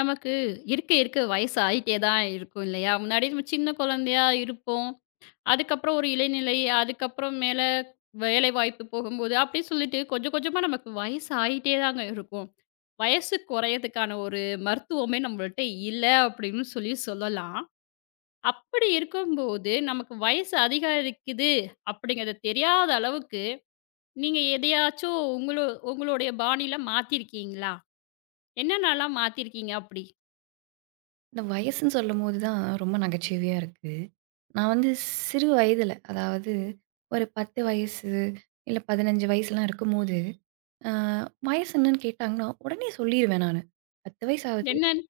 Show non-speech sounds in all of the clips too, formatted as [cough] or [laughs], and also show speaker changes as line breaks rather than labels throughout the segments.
நமக்கு இருக்க இருக்க வயசு ஆயிட்டே தான் இருக்கும் இல்லையா? முன்னாடி நம்ம சின்ன குழந்தையா இருப்போம். அதுக்கப்புறம் ஒரு இளநிலை, அதுக்கப்புறம் மேல வேலைவாய்ப்பு போகும்போது, அப்படி சொல்லிட்டு கொஞ்சம் கொஞ்சமா நமக்கு வயசு ஆயிட்டே தாங்க இருக்கும். வயசு குறையதுக்கான ஒரு மருத்துவமே நம்மள்ட்ட இல்ல அப்படின்னு சொல்லி சொல்லலாம். அப்படி இருக்கும்போது, நமக்கு வயசு அதிகரிக்குது அப்படிங்கிறது தெரியாத அளவுக்கு, நீங்க எதையாச்சும் உங்களுடைய பாணியில மாத்திருக்கீங்களா? என்னென்னலாம் மாத்திருக்கீங்க அப்படி?
இந்த வயசுன்னு சொல்லும்போது தான் ரொம்ப நகைச்சுவையா இருக்கு. நான் வந்து சிறு வயதில, அதாவது ஒரு 10 வயசு, இல்ல 15 வயசுலாம் இருக்கும்போது, அ வயசு என்னன்னு கேட்டாங்கன்னா, உடனே சொல்லிருவேன் நானு. 10 வயசு ஆகுது,
என்னன்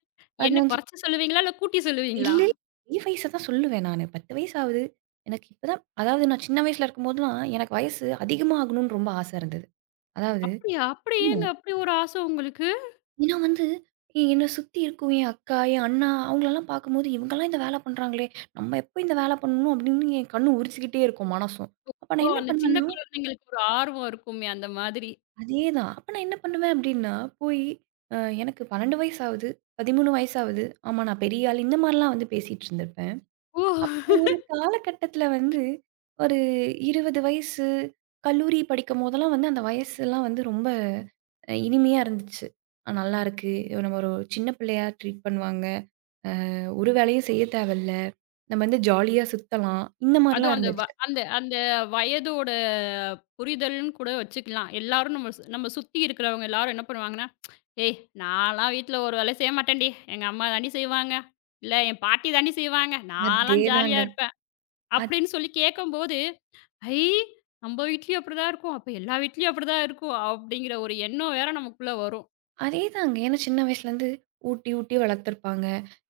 என்ன
15
குறைச்சு சொல்லுவீங்களா? இல்ல கூட்டி சொல்லுவீங்களா?
இல்ல, என் வயச தான் சொல்லுவேன் நானு. 10 வயசு ஆகுது, எனக்கு இப்பதான் அதாவது நான் சின்ன வயசுல இருக்கும்போதெல்லாம், எனக்கு வயசு அதிகமாகணும்னு ரொம்ப ஆசை இருந்தது. அதாவது
அப்படியா? அப்படி
ஆமா.
ஏங்க அப்படி ஒரு ஆசை உங்களுக்கு?
ஏன்னா வந்து, என்ன சுத்தி இருக்கும் என் அக்கா, என் அண்ணா அவங்களலாம் பார்க்கும்போது, "இவங்கலாம் இந்த வேல பண்றாங்களே! நம்ம எப்போ இந்த வேல பண்ணணும்?" அப்படின்னு என் கண்ணு உரிச்சுக்கிட்டே இருக்கும் மனசும். அப்ப
ஓ!
நான் என்ன
அந்த சின்ன
பண்ணுவேன்னா
குழந்தைங்களுக்கு ஒரு ஆர்வம் இருக்குமே அந்த மாதிரி.
அதேதான். அப்ப நான் என்ன பண்ணுவேன் அப்படின்னா, போய் அ எனக்கு 12 வயசு ஆகுது, 13 வயசு ஆகுது. ஆமா நான் பெரிய ஆள் இந்த மாரிலாம் வந்து பேசிட்டு இருந்திருப்பேன்.
ஓ!
அப்போ ஒரு காலகட்டத்தில வந்து ஒரு 20 வயசு, கல்லூரி படிக்கும்போதெல்லாம் வந்து அந்த வயசுலாம் வந்து ரொம்ப இனிமையா இருந்துச்சு. நல்லாயிருக்கு. நம்ம ஒரு சின்ன பிள்ளையா ட்ரீட் பண்ணுவாங்க." அ ஒரு வேலையும் செய்ய தேவையில்ல. நம்ம வந்து ஜாலியா சுத்தலாம். இந்த மாரிலாம்
அதுவும் அந்த வ
இருந்துச்சு.
அந்த அந்த வயதோட புரிதல்ன்னு கூட வச்சுக்கலாம். எல்லாரும் நம்ம சுத்தி இருக்கிறவங்க எல்லாரும் என்ன பண்ணுவாங்கன்னா, "ஏய்! நான்லாம் வீட்ல ஒரு வேலையும் செய்ய மாட்டேன்டி. எங்க அம்மா தாண்டி செய்வாங்க. இல்ல என் பாட்டி தாண்டி செய்வாங்க. நான்லாம் ஜாலியா
அதேதாங்க.
இருப்பேன்."
அத்
அப்படின்னு சொல்லி கேட்கும்போது ஐ! நம்ம வீட்லயும் அப்படிதான் இருக்கும். அப்ப எல்லா வீட்லயும் அப்படிதான் இருக்கும். அப்படிங்கிற ஒரு எண்ணம் வேற நமக்குள்ள வரும்.
அதேதாங்க. ஏன்னா சின்ன வயசுலேருந்து ஊட்டி, ஊட்டி வளர்த்துருப்பாங்க.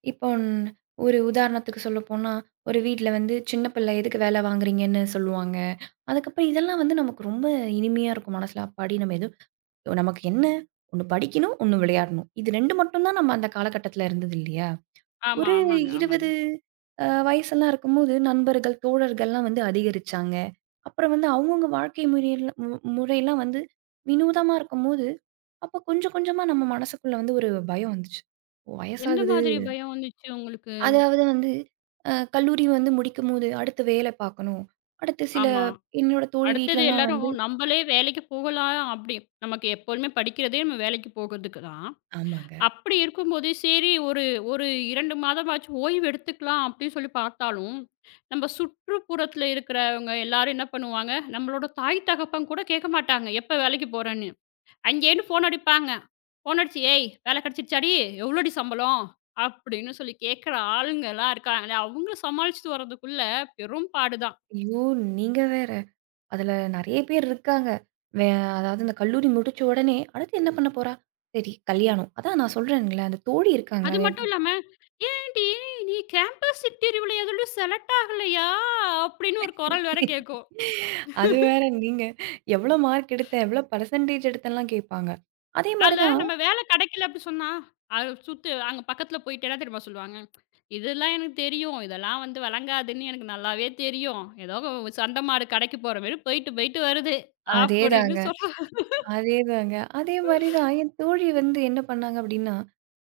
இப்போ ஒரு உதாரணத்துக்கு சொல்லப்போனா, ஒரு வீட்ல வந்து சின்ன பிள்ளை எதுக்கு வேலை வாங்குறீங்கன்னு சொல்லுவாங்க. அதுக்கப்புறம் இதெல்லாம் வந்து நமக்கு ரொம்ப இனிமையா இருக்கும் மனசுல. அப்பாடி நம்ம எதுவும் நமக்கு என்ன? ஒண்ணு படிக்கணும், ஒண்ணு விளையாடணும். இது 2 மட்டும் தான் நம்ம அந்த காலகட்டத்தில இருந்தது இல்லையா?
ஆமா,
ஒரு
ஆமாங்க, ஆமாங்க.
20 வயசெல்லாம் இருக்கும்போது, நண்பர்கள், தோழர்கள்லாம் வந்து அதிகரிச்சாங்க. அப்புறம் வந்து அவங்கவங்க வாழ்க்கை முறையில முறையெல்லாம் வந்து வினோதமா இருக்கும்போது, அப்ப கொஞ்சம் கொஞ்சமா நம்ம மனசுக்குள்ள வந்து ஒரு பயம் வந்துச்சு. ஓ,
எந்த
வயசாகுது.
மாதிரி பயம் வந்துச்சு உங்களுக்கு?
அதாவது வந்து கல்லூரி வந்து முடிக்கும்போது, அடுத்து வேலை பார்க்கணும். அடுத்து சில
ஆமா.
என்னோட தோழி
அடுத்தது
வீட்லலாம்
எல்லாரும்
வந்து
நம்பளே வேலைக்கு போகலாம் அப்படி. நமக்கு எப்போதுமே படிக்கிறதே நம்ம வேலைக்கு போகறதுக்கு தான்.
ஆமாங்க.
அப்படி இருக்கும்போது சரி ஒரு ஒரு 2 மாதமாச்சும் ஓய்வு எடுத்துக்கலாம் அப்படின்னு சொல்லி பார்த்தாலும், நம்ம சுற்றுப்புறத்துல இருக்கிறவங்க எல்லாரும் என்ன பண்ணுவாங்க, நம்மளோட தாய் தகப்பன் கூட கேட்க மாட்டாங்க. எப்ப வேலைக்கு போறேன்னு. அங்கேன்னு ஃபோன் அடிப்பாங்க. ஃபோன் அடிச்சு, "ஏய் வேலை கிடைச்சிருச்சாடி? எவ்வளோடி சம்பளம்?" அப்படின்னு சொல்லி கேட்குற ஆளுங்கலாம் இருக்காங்களே, அவங்கள சமாளிச்சுட்டு வரதுக்குள்ள பெரும் பாடுதான்.
ஐயோ! நீங்க வேற. அதுல நெறைய பேர் இருக்காங்க. வே அதாவது இந்த கல்லூரி முடிச்ச உடனே, அடுத்து என்ன பண்ண போறா? சரி கல்யாணம். அதான் நான் சொல்றேன்ல, அந்த தோழி இருக்காங்களா
அது மட்டும் இல்லாம, "ஏன்டி நீ கேம்பஸ் இன்டர்வியூல எதுலயும் செலக்ட் ஆகலையா?" அப்படின்னு ஒரு குரல் வேற கேட்கும்.
[laughs] அது வேற நீங்க எவ்வளோ மார்க் எடுத்த? எவ்வளோ பெர்சன்டேஜ் எடுத்தலாம் கேட்பாங்க. அதே மாரி
அதுல
தான்
நம்ம வேலை கிடைக்கல அப்படி சொன்னா, அது சுத்து அங்க பக்கத்துல போயிட்டு என்ன தெரியுமா சொல்லுவாங்க? "இதெல்லாம் எனக்கு தெரியும். இதெல்லாம் வந்து வழங்காதுன்னு எனக்கு நல்லாவே தெரியும். ஏதோ சண்டை மாடு கடைக்கு போற மாரி போயிட்டு போயிட்டு வருது." அப்படின்னு
அதேதாங்க.
சொல்ல
அதேதாங்க. அதே மாரி தான் என் தோழி வந்து என்ன பண்ணாங்க அப்டின்னா,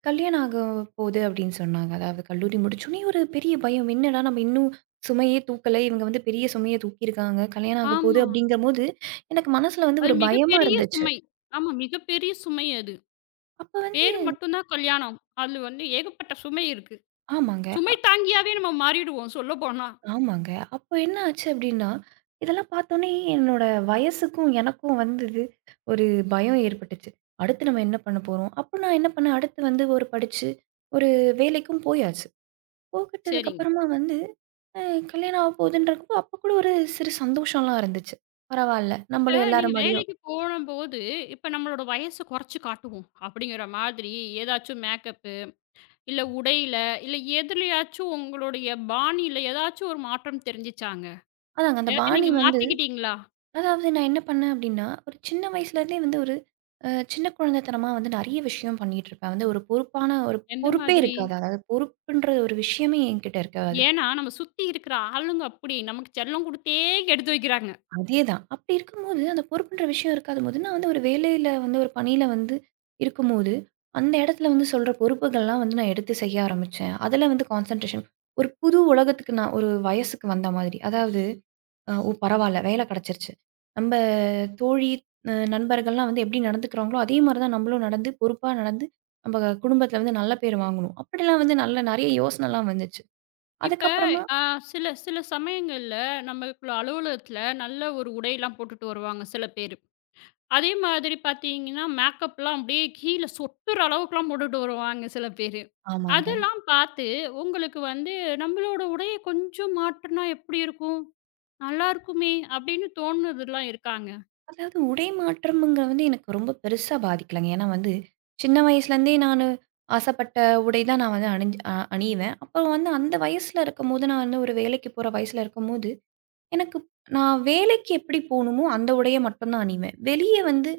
கல்யாணம் ஆக போது அப்டின்னு சொன்னாங்க. அதாவது கல்லூரி முடிச்சோனே ஒரு பெரிய பயம். என்னடா நம்ம இன்னும் சுமையே தூக்கல. இவங்க வந்து பெரிய சுமைய தூக்கியிருக்காங்க. கல்யாணம் ஆக போது
ஆமா.
அப்டிங்கும்போது, எனக்கு மனசுல வந்து
அது
ஒரு பயமா
மிகப்பெரிய
இருந்துச்சு.
சுமை. ஆமா, மிகப்பெரிய சுமை அது.
அப்ப வந்து
பேரு மட்டும் தான் கல்யாணம். அது வந்து ஏகப்பட்ட சுமை இருக்கு.
ஆமாங்க.
சுமை தாங்கியாவே நம்ம மாறிடுவோம் சொல்லப்போனா.
ஆமாங்க. அப்ப என்ன ஆச்சு அப்டின்னா, இதெல்லாம் பார்த்தோனே என்னோட வயசுக்கும் எனக்கும் வந்தது ஒரு பயம் ஏற்பட்டுச்சு. அடுத்து நம்ம என்ன பண்ண போறோம்? அப்ப நான் என்ன பண்ணேன், அடுத்து வந்து ஒரு படிச்சு ஒரு வேலைக்கும் போயாச்சு. போகட்டதுக்கு
சரிங்க.
அப்புறமா வந்து அ கல்யாணம் ஆக போதுன்றப்போ, அப்ப கூட ஒரு சிறு சந்தோஷம்லாம் இருந்துச்சு. பரவால்ல,
இப்ப
நம்மளும் எல்லார்
நீங்க
முன்னாடியும்
வேலைக்கு போனம்போது, இப்ப நம்மளோட வயச குறைச்சு காட்டுவோம். அப்படிங்கிற மாதிரி ஏதாச்சும் மேக்கப்பு, இல்ல உடையில, இல்ல எதுலயாச்சும் உங்களுடைய பாணியில ஏதாச்சும் ஒரு மாற்றம் தெரிஞ்சுச்சாங்க?
அதாங்க அந்த
ஏதாச்சும்
பாணி
நீங்க
வந்து
மாத்திக்கிட்டீங்களா?
அதாவது நான் என்ன பண்ணேன் அப்படின்னா, ஒரு சின்ன வயசுலேருந்தே வந்து ஒரு சின்ன குழந்தைத்தனமா வந்து நெறைய விஷயம் பண்ணிட்டுருப்பேன். வந்து ஒரு பொறுப்பான ஒரு
எந்த
பொறுப்பே
மாதிரி?
இருக்காது. அதாவது பொறுப்புன்ற ஒரு விஷயமே என்கிட்ட இருக்காது.
ஏன்னா, நம்ம சுத்தி இருக்கிற ஆளுங்க அப்படி நமக்கு செல்லம் குடுத்தே எடுத்து வைக்கிறாங்க.
அதேதான். அப்படி இருக்கும்போது, அந்த பொறுப்புன்ற விஷயம் இருக்காதம்போது, நான் வந்து ஒரு வேலையில வந்து ஒரு பணியில வந்து இருக்கும்போது, அந்த இடத்துல வந்து சொல்ற பொறுப்புகள்லாம் வந்து நான் எடுத்து செய்ய ஆரம்பிச்சேன். அதுல வந்து கான்சன்ட்ரேஷன் ஒரு புது உலகத்துக்கு நான் ஒரு வயசுக்கு வந்த மாதிரி. அதாவது, ஓ பரவால்ல வேலை கிடைச்சிருச்சு. நம்ப தோழி, நண்பர்கள்லாம் வந்து எப்படி நடந்துக்கிறாங்களோ, அதே மாரி தான் நம்மளும் நடந்து, பொறுப்பா நடந்து, நம்ப குடும்பத்துல வந்து நல்ல பேர் வாங்கணும். அப்படிலாம் வந்து நல்ல நெறைய யோசனைலாம் வந்துச்சு.
இப்ப
அதுக்கப்புறமா
அ சில சில சமயங்கள்ல நமக்குள்ள அலுவலகத்துல நல்ல ஒரு உடையெல்லாம் போட்டுட்டு வருவாங்க சில பேரு. அதே மாதிரி பார்த்தீங்கன்னா, மேக்கப்லாம் அப்படியே கீழ சொட்டுற அளவுக்குலாம் போட்டுட்டு வருவாங்க சில பேரு.
ஆமாங்க.
அதெல்லாம் பார்த்து உங்களுக்கு வந்து நம்மளோட உடைய கொஞ்சம் மாற்றுனா எப்படி இருக்கும்? நல்லாருக்குமே அப்படின்னு தோணுனதுலாம் இருக்காங்க.
அதாவது உடை மாற்றம்ங்கிறது வந்து எனக்கு ரொம்ப பெருசா பாதிக்கலங்க. ஏன்னா வந்து, சின்ன வயசுலேருந்தே நானு ஆசைப்பட்ட உடை தான் நான் வந்து அணிஞ்சு அணிவேன். அப்போ வந்து அந்த வயசுல இருக்கும்போது, நான் வந்து ஒரு வேலைக்கு போற வயசுல இருக்கும்போது, எனக்கு நான் வேலைக்கு எப்படி போணுமோ அந்த உடைய மட்டும் தான் அணிவேன். வெளிய வந்து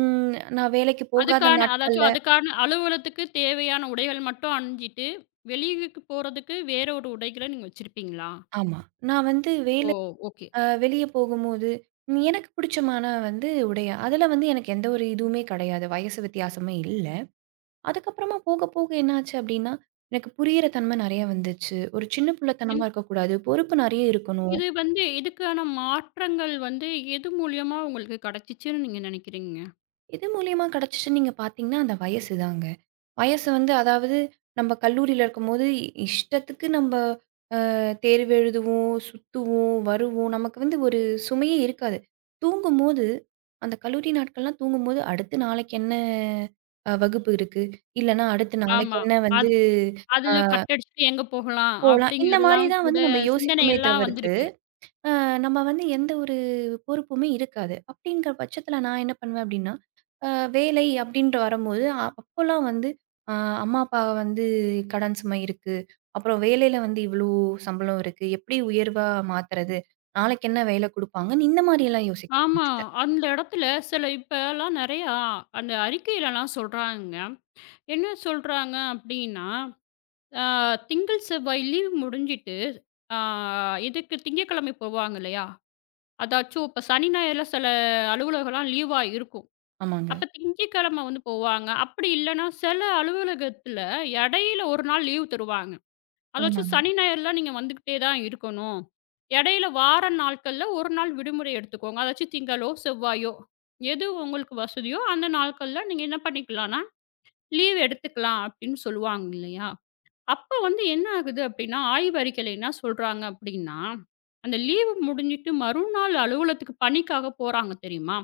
நான் வேலைக்கு போகாத
அதுக்கான
நாட்கள்ல
அதாச்சும் அதுக்கான அலுவலகத்துக்கு தேவையான உடைகள் மட்டும் அணிஞ்சிட்டு, வெளியூருக்கு போறதுக்கு வேற ஒரு உடைகள நீங்க வச்சிருப்பீங்களா?
ஆமா. நான் வந்து
ஓ!
வேலை
ஓகே.
வெளிய போகும்போது, எனக்கு பிடிச்சமான வந்து உடைய அதில வந்து எனக்கு எந்த ஒரு இதுவுமே கிடையாது. வயசு வித்தியாசமே இல்ல. அதுக்கப்புறமா போக போக என்னாச்சு அப்படின்னா, எனக்கு புரியிற தன்மை நெறைய வந்துச்சு. ஒரு சின்ன பிள்ளைத்தனமா இருக்கக்கூடாது. பொறுப்பு நெறைய இருக்கணும்.
இது வந்து இதுக்கான மாற்றங்கள் வந்து எது மூலியமா உங்களுக்கு கிடைச்சிச்சுன்னு நீங்க நினைக்கிறீங்க?
எது மூலியமா கிடைச்சுச்சுன்னு நீங்க பார்த்தீங்கன்னா, அந்த வயசு தாங்க. வயசு வந்து அதாவது நம்ம கல்லூரியில இருக்கும்போது இஷ்டத்துக்கு நம்ம தேர்வு எழுதுவோம், சுத்துவோம், வருவோம். நமக்கு வந்து ஒரு சுமையே இருக்காது. தூங்கும்போது அந்த கல்லூரி நாட்கள்லாம் தூங்கும்போது, அடுத்து நாளைக்கு என்ன வகுப்பு இருக்கு? இல்லன்னா அடுத்த நாளைக்கு
ஆமா.
என்ன வந்து
அது
அ
அதுல கட் அடிச்சுட்டு எங்க போகலாம்
போலாம். இந்த மாரி
அப்படிங்கிறதெல்லாம்
தான்
கூட
வந்து நம்ம யோசிப்போமே
சிந்தனைகள்லாம்
தவிர்த்து
வந்திருக்கு.
அ நம்ம வந்து எந்த ஒரு பொறுப்புமே இருக்காது. அப்டிங்கிற பட்சத்தில நான் என்ன பண்ணுவேன் அப்டின்னா, அ வேலை அப்டின்ட்டு வரும்போது, அப்போலாம் வந்து அ அம்மா, அப்பா வந்து கடன் சுமை இருக்கு. அப்புறம் வேலையில வந்து இவ்ளோ சம்பளம் இருக்கு. எப்டி உயர்வா மாத்துறது? நாளைக்கு என்ன வேல குடுப்பாங்கன்னு இந்த மாரியெல்லாம் யோசிக்க
ஆமா.
ஆரம்பிச்சுட்டேன்.
அந்த இடத்துல சில இப்பலாம் நெறையா அந்த அறிக்கையிலலாம் சொல்றாங்க. என்ன சொல்றாங்க அப்படின்னா, அ திங்கள், செவ்வாய் லீவ் முடிஞ்சிட்டு, ஆ இதுக்கு திங்கட்கிழமை போவாங்க இல்லையா? அதாச்சும் இப்ப சனி, ஞாயிறுல சில அலுவலகம்லாம் லீவா இருக்கும்.
ஆமாங்க.
அப்ப திங்கட்கிழமை வந்து போவாங்க. அப்படி இல்லன்னா, சில அலுவலகத்துல இடையில ஒரு நாள் லீவ் தருவாங்க. அதாச்சும்
ஆமாங்க.
சனி, ஞாயிறுலாம் நீங்க வந்துகிட்டே தான் இருக்கணும். இடையில வார நாட்கள்ல ஒரு நாள் விடுமுறை எடுத்துக்கோங்க. அதாச்சும் திங்களோ, செவ்வாயோ எது உங்களுக்கு வசதியோ அந்த நாட்கள்ல நீங்க என்ன பண்ணிக்கலாம்னா, லீவ் எடுத்துக்கலாம் அப்படின்னு சொல்லுவாங்க இல்லையா? அப்ப வந்து என்ன ஆகுது அப்படின்னா, ஆய்வறிக்கையில என்ன சொல்றாங்க அப்படின்னா, அந்த லீவு முடிஞ்சிட்டு மறுநாள் அலுவலகத்துக்கு பணிக்காக போறாங்க தெரியுமா?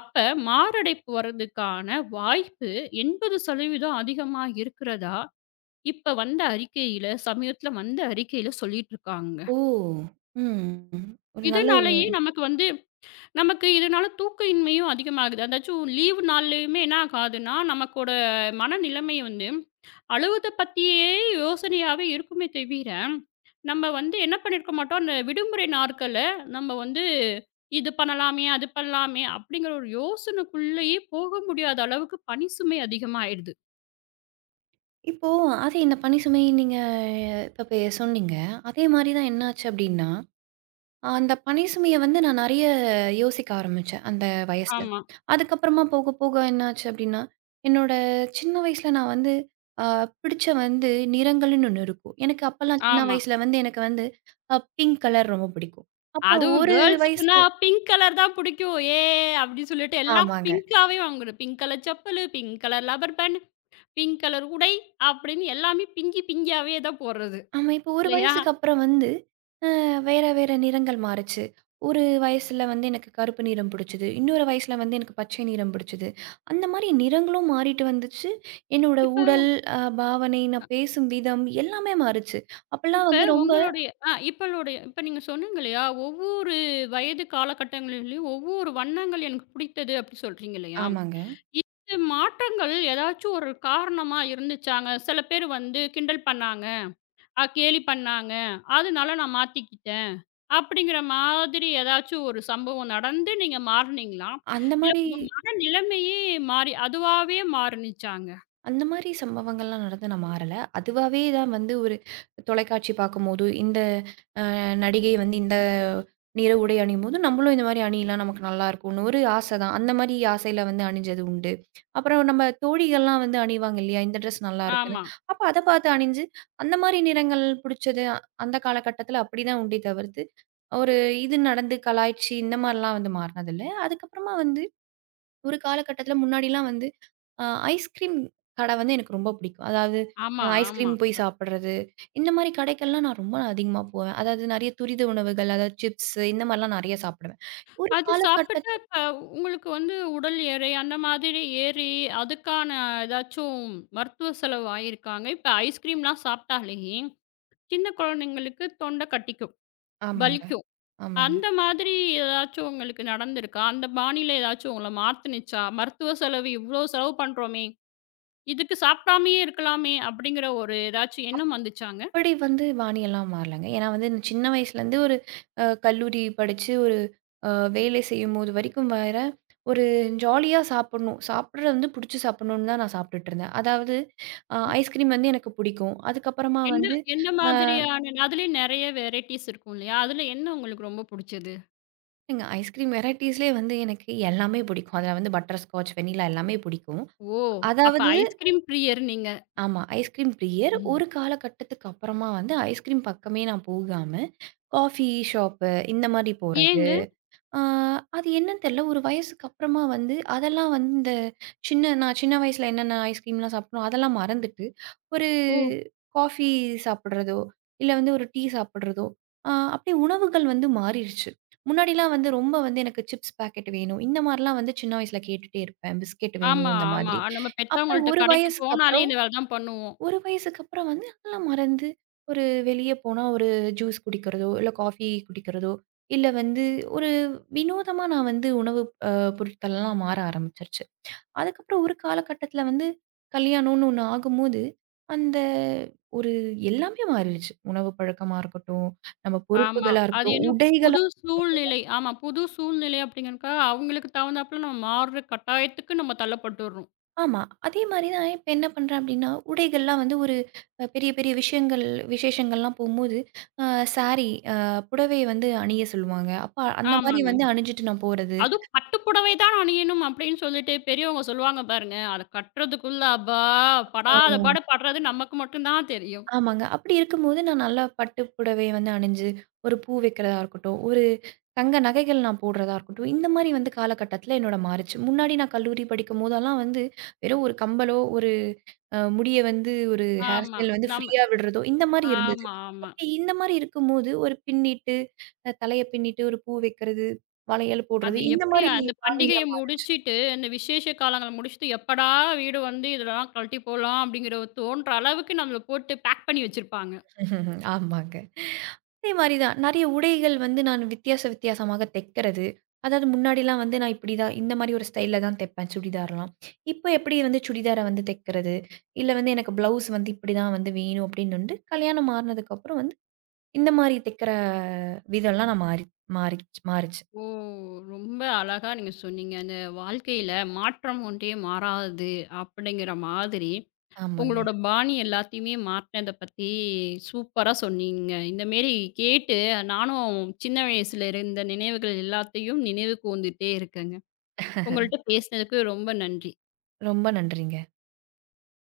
அப்ப மாரடைப்பு வர்றதுக்கான வாய்ப்பு 80% அதிகமா இருக்கிறதா, இப்ப வந்த அறிக்கையில சமீபத்தில வந்த அறிக்கையில சொல்லிட்டு இருக்காங்க.
ஓ! ம். ஒரு நல்ல ஒரு
இதனாலேயே நமக்கு வந்து நமக்கு இதனால தூக்க இன்மையும் அதிகமாகுது. அதாச்சும் லீவு நாள்லயுமே என்ன ஆகுதுன்னா, நமக்கோட மனநிலைமை வந்து அலுவத்த பத்தியே யோசனையாவே இருக்குமே தவிர, நம்ம வந்து என்ன பண்ணியிருக்க மாட்டோம், அந்த விடுமுறை நாட்கள்ல நம்ம வந்து இது பண்ணலாமே, அது பண்ணலாமே அப்படிங்கிற ஒரு யோசனைக்குள்ளேயே போக முடியாத அளவுக்கு பணி சுமை அதிகமாயிடுது.
இப்போ அதே இந்த பணி சுமை நீங்க இப்ப சொன்னீங்க. அதே மாரி தான் என்னாச்சு அப்டின்னா அந்த பனி சுமைய வந்து நான் நெறைய யோசிக்க ஆரம்பிச்சேன், அந்த வயசுல.
ஆமா,
அதுக்கப்புறமா போக, போக என்னாச்சு அப்டின்னா, என்னோட சின்ன வயசுல நான் வந்து அ பிடிச்ச வந்து நிறங்கள்ன்னு ஒண்ணு இருக்கும். எனக்கு அப்பலாம் சின்ன
ஆமா.
வயசுல வந்து எனக்கு வந்து பிங்க் கலர் ரொம்ப பிடிக்கும். அப்புறம்
அதுவும்
ஒரு வயசு
கேர்ல்ஸுக்குன்னா பிங்க் கலர் தான் புடிக்கும். அப்படின்னு சொல்லிட்டு எல்லாம்
ஆமாங்க.
பிங்க்காவே வாங்கணும். Pink colour chappal, pink colour rubber band, pink colour உடை அப்படின்னு எல்லாமே பிங்கி பிங்கியாவே தான் போடுறது.
ஆமா. இப்போ ஒரு
இல்லையா?
வயசுக்கு அப்புறம் வந்து, அ வேற வேற நிறங்கள் மாறுச்சு. ஒரு வயசுல வந்து எனக்கு கருப்பு நிறம் பிடிச்சது. இன்னொரு வயசுல வந்து எனக்கு பச்சை நிறம் பிடிச்சது. அந்த மாரி நிறங்களும் மாறிட்டு வந்துச்சு. என்னோட
இப்ப
உடல், பாவனை, நான் பேசும் விதம் எல்லாமே மாறுச்சு. அப்பலாம்
இப்ப
வந்து ரொம்ப
உங்களுடைய ஆ இப்பளுடைய இப்ப நீங்க சொன்னீங்க இல்லையா? ஒவ்வொரு வயது காலகட்டங்களிலும் ஒவ்வொரு வண்ணங்கள் எனக்கு பிடித்தது அப்படி சொல்றீங்க இல்லையா?
ஆமாங்க.
இந்த மாற்றங்கள் ஏதாச்சும் ஒரு காரணமா இருந்துச்சாங்க? சில பேர் வந்து கிண்டல் பண்ணாங்க, கேலி பண்ணாங்க. அதனால நான் மாத்திக்கிட்டேன். அப்படிங்கிற மாதிரி ஏதாச்சும் ஒரு சம்பவம் நடந்து நீங்க மாறுனீங்களா?
அந்த
இல்ல
மாரி
உங்க மனநிலைமையே மாறி அதுவாவே மாறுனுச்சாங்க?
அந்த மாரி சம்பவங்கள்லாம் நடந்து நான் மாறல. அதுவாவே தான் வந்து ஒரு தொலைக்காட்சி பார்க்கும்போதோ, இந்த நடிகை வந்து இந்த நிற உடை அணியும்போது, நம்மளும் இந்த மாரி அணியலா நமக்கு நல்லாயிருக்கும்னு ஒரு ஆசை தான். அந்த மாரி ஆசையில வந்து அணிஞ்சது உண்டு. அப்புறம் நம்ம தோழிகள்லாம் வந்து அணிவாங்க இல்லையா? இந்த ட்ரெஸ் நல்லாருக்குன்னு.
ஆமா.
அப்ப அத பார்த்து அணிஞ்சு, அந்த மாரி நிறங்கள் புடிச்சது அந்த காலகட்டத்தில அப்படிதான் உண்டே தவிர்த்து, ஒரு இது நடந்து கலாய்ச்சு இந்த மாரிலாம் வந்து மாறுனதில்ல. அதுக்கப்புறமா வந்து ஒரு காலகட்டத்தில முன்னாடிலாம் வந்து அ ஐஸ்கிரீம் கடை வந்து எனக்கு ரொம்ப பிடிக்கும். அதாவது
ஆமா, ஆமா.
ஐஸ்கிரீம் போய் சாப்பிடுறது, இந்த மாரி கடைக்கெல்லாம் நான் ரொம்ப அதிகமா போவேன். அதாவது நெறைய துரித உணவுகள், அதாவது சிப்ஸ் இந்த மாரிலாம் நெறைய சாப்பிடுவேன். ஒரு
அது சாப்பிட்டா இப்ப உங்களுக்கு வந்து உடல் எடை அந்த மாதிரி ஏறி, அதுக்கான ஏதாச்சும் மருத்துவ செலவு ஆயிருக்காங்க. இப்ப ஐஸ்கிரீம்லாம் சாப்பிட்டாலே, சின்ன குழந்தைங்களுக்கு தொண்டை கட்டிக்கும்,
ஆமாங்க,
வலிக்கும்.
ஆமாங்க.
அந்த மாதிரி ஏதாச்சும் உங்களுக்கு நடந்திருக்கா? அந்த பாணியில ஏதாச்சும் உங்கள மாத்துனுச்சா? மருத்துவ செலவு இவ்ளோ செலவு பண்றோமே! இதுக்கு சாப்பிடாமயே இருக்கலாமே! அப்படிங்கிற ஒரு ஏதாச்சும் எண்ணம் வந்துச்சாங்க?
அப்படி வந்து பாணியெல்லாம் மாறலங்க. ஏன்னா வந்து நான் சின்ன வயசுலேருந்து ஒரு கல்லூரி படிச்சு ஒரு அ வேலை செய்யும்போது வரைக்கும் வேற, ஒரு ஜாலியா சாப்பிடணும். சாப்பிடுறது வந்து புடிச்சு சாப்பிடணும்னு தான் நான் சாப்பிட்டுட்டு இருந்தேன். அதாவது ஐஸ்கிரீம் வந்து எனக்கு பிடிக்கும். அதுக்கப்புறமா
என்ன
வந்து
எந்த
அ
மாதிரியான அதுலயும் நெறைய வெரைட்டிஸ் இருக்கும் இல்லையா? அதுல என்ன உங்களுக்கு ரொம்ப புடிச்சது?
ஏங்க ஐஸ்கிரீம் வெரைட்டீஸ்லயே வந்து எனக்கு எல்லாமே பிடிக்கும். அதுல வந்து பட்டர் ஸ்காட்ச், வெண்ணிலா எல்லாமே பிடிக்கும்.
ஓ! அப்ப
அதாவது
ஐஸ்கிரீம் பிரியர் நீங்க.
ஆமா. ஐஸ்கிரீம் பிரியர்.
ம்.
ஒரு காலகட்டத்துக்கு அப்புறமா வந்து ஐஸ்கிரீம் பக்கமே நான் போகாம, காஃபி ஷாப்பு இந்த மாரி போறது.
ஏங்க?
ஆ, அது என்னன்னு தெரியல. ஒரு வயசுக்கு அப்புறமா வந்து அதெல்லாம் வந்து இந்த நான் சின்ன வயசுல என்னென்ன ஐஸ்கிரீம்லாம் சாப்பிட்டனோ அதெல்லாம் மறந்துட்டு, ஒரு
ஓ!
காஃபி சாப்பிடுறதோ, இல்ல வந்து ஒரு டீ சாப்பிடுறதோ, ஆ அப்படியே உணவுகள் வந்து மாறிருச்சு. முன்னாடிலாம் வந்து ரொம்ப வந்து எனக்கு சிப்ஸ் பாக்கெட் வேணும். இந்த மாரிலாம் வந்து சின்ன வயசுல கேட்டுட்டே இருப்பேன். பிஸ்கெட்
ஆமா,
வேணும் இந்த
ஆமா.
மாதிரி.
நம்ம
அப்புறம்
பெத்தவங்கள்ட்ட கடைக்கு போனாலே இந்த வேல தான் பண்ணுவோம்.
ஒரு வயசுக்கு அப்புறம் வந்து அதெல்லாம் மறந்து, ஒரு வெளிய போனா ஒரு ஜூஸ் குடிக்கிறதோ, இல்ல காஃபி குடிக்கிறதோ, இல்ல வந்து ஒரு வினோதமா நான் வந்து உணவு அ பொருட்கள்லாம் மாற ஆரம்பிச்சுருச்சு. அதுக்கப்புறம் ஒரு காலகட்டத்தில வந்து கல்யாணம்னு ஒண்ணு ஆகும்போது, அந்த ஒரு எல்லாமே மாறிடுச்சு. உணவு பழக்கமா இருக்கட்டும், நம்ம
ஆமா.
பொறுப்புகளா
அது
இருக்கட்டும்,
என்ன
உடைகளா
புது சூழ்நிலை. ஆமா, புது சூழ்நிலை அப்படிங்கறக்கா அவங்களுக்கு தகுந்தாப்புல நம்ம மாறுற கட்டாயத்துக்கு நம்ம தள்ளப்பட்டுர்றோம்.
ஆமா. அதே மாரி தான் இப்ப என்ன பண்றேன் அப்டின்னா, உடைகள்லாம் வந்து ஒரு பெரிய, பெரிய விஷயங்கள் விசேஷங்கள்லாம் போம்போது, அ சாரி அ புடவை வந்து அணிய சொல்லுவாங்க. அப்ப அந்த மாரி
ஆமாங்க.
வந்து அணிஞ்சுட்டு நான் போறது.
அதுவும் பட்டு புடவை தான் அணியணும் அப்படின்னு சொல்லிட்டு பெரியவங்க சொல்லுவாங்க பாருங்க. அத கட்டுறதுக்குள்ள அப்பா! படாத
ஆமாங்க.
பாடு படுறது நமக்கு மட்டும் தான் தெரியும்.
ஆமாங்க. அப்படி இருக்கும்போது நான் நல்லா பட்டு புடவை வந்து அணிஞ்சு, ஒரு பூ வைக்கிறதா இருக்கட்டும், ஒரு தங்க நகைகள் நான் போடுறதா இருக்கட்டும், இந்த மாரி வந்து காலகட்டத்தில என்னோட மாறுச்சு. முன்னாடி நான் கல்லூரி படிக்கும் போதெல்லாம் வந்து, வெறும் ஒரு கம்பலோ, ஒரு முடிய வந்து ஒரு ஹேர்
ஆமா.
ஸ்டைல் வந்து
நம்ம
ஃப்ரீயா விடுறதோ, இந்த மாரி இருந்தது.
ஆமா, ஆமா.
அப்படி இந்த மாரி இருக்கும்போது, ஒரு பின்னிட்டு, தலைய பின்னிட்டு ஒரு பூ வைக்கிறது, வளையல் போடுறது,
அது
இந்த
எப்படி
மாரி
அந்த
காணில
பண்டிகைய முடிச்சுட்டு, அந்த விசேஷ காலங்கள முடிச்சுட்டு, எப்படா வீடு வந்து இதெல்லாம் கழட்டி போடலாம் அப்படிங்கிற ஒரு தோன்ற அளவுக்கு நம்மள போட்டு பேக் பண்ணி வச்சிருப்பாங்க.
[laughs] ஆமாங்க. அதே மாரி தான். நெறைய உடைகள் வந்து நான் வித்தியாச வித்தியாசமாக தைக்கிறது. அதாவது முன்னாடிலாம் வந்து நான் இப்படி தான் இந்த மாரி ஒரு ஸ்டைல்ல தான் தைப்பேன் சுடிதார்லாம். இப்போ எப்படி வந்து சுடிதார வந்து தைக்கிறது, இல்ல வந்து எனக்கு ப்ளவுஸ் வந்து இப்படி தான் வந்து வேணும் அப்படின்னு வந்து கல்யாணம் மாறுனதுக்கப்புறம் வந்து இந்த மாரி தைக்கிற விதம்லாம் நான் மாறி மாறிச் மாறுச்சு.
ஓ! ரொம்ப அழகா நீங்க சொன்னீங்க. அந்த வாழ்க்கையில மாற்றம் ஒன்றே மாறாதது அப்படிங்கிற மாதிரி,
ஆமாங்க.
உங்களோட பாணி எல்லாத்தையுமே மாத்துனத பத்தி சூப்பரா சொன்னீங்க. இந்த மேரி கேட்டு நானும் சின்ன வயசுல இருந்த நினைவுகள் எல்லாத்தையும் நினைவு கூர்ந்துட்டே இருக்கேங்க. உங்கள்ட்ட பேசினதுக்கு ரொம்ப நன்றி.
ரொம்ப நன்றிங்க.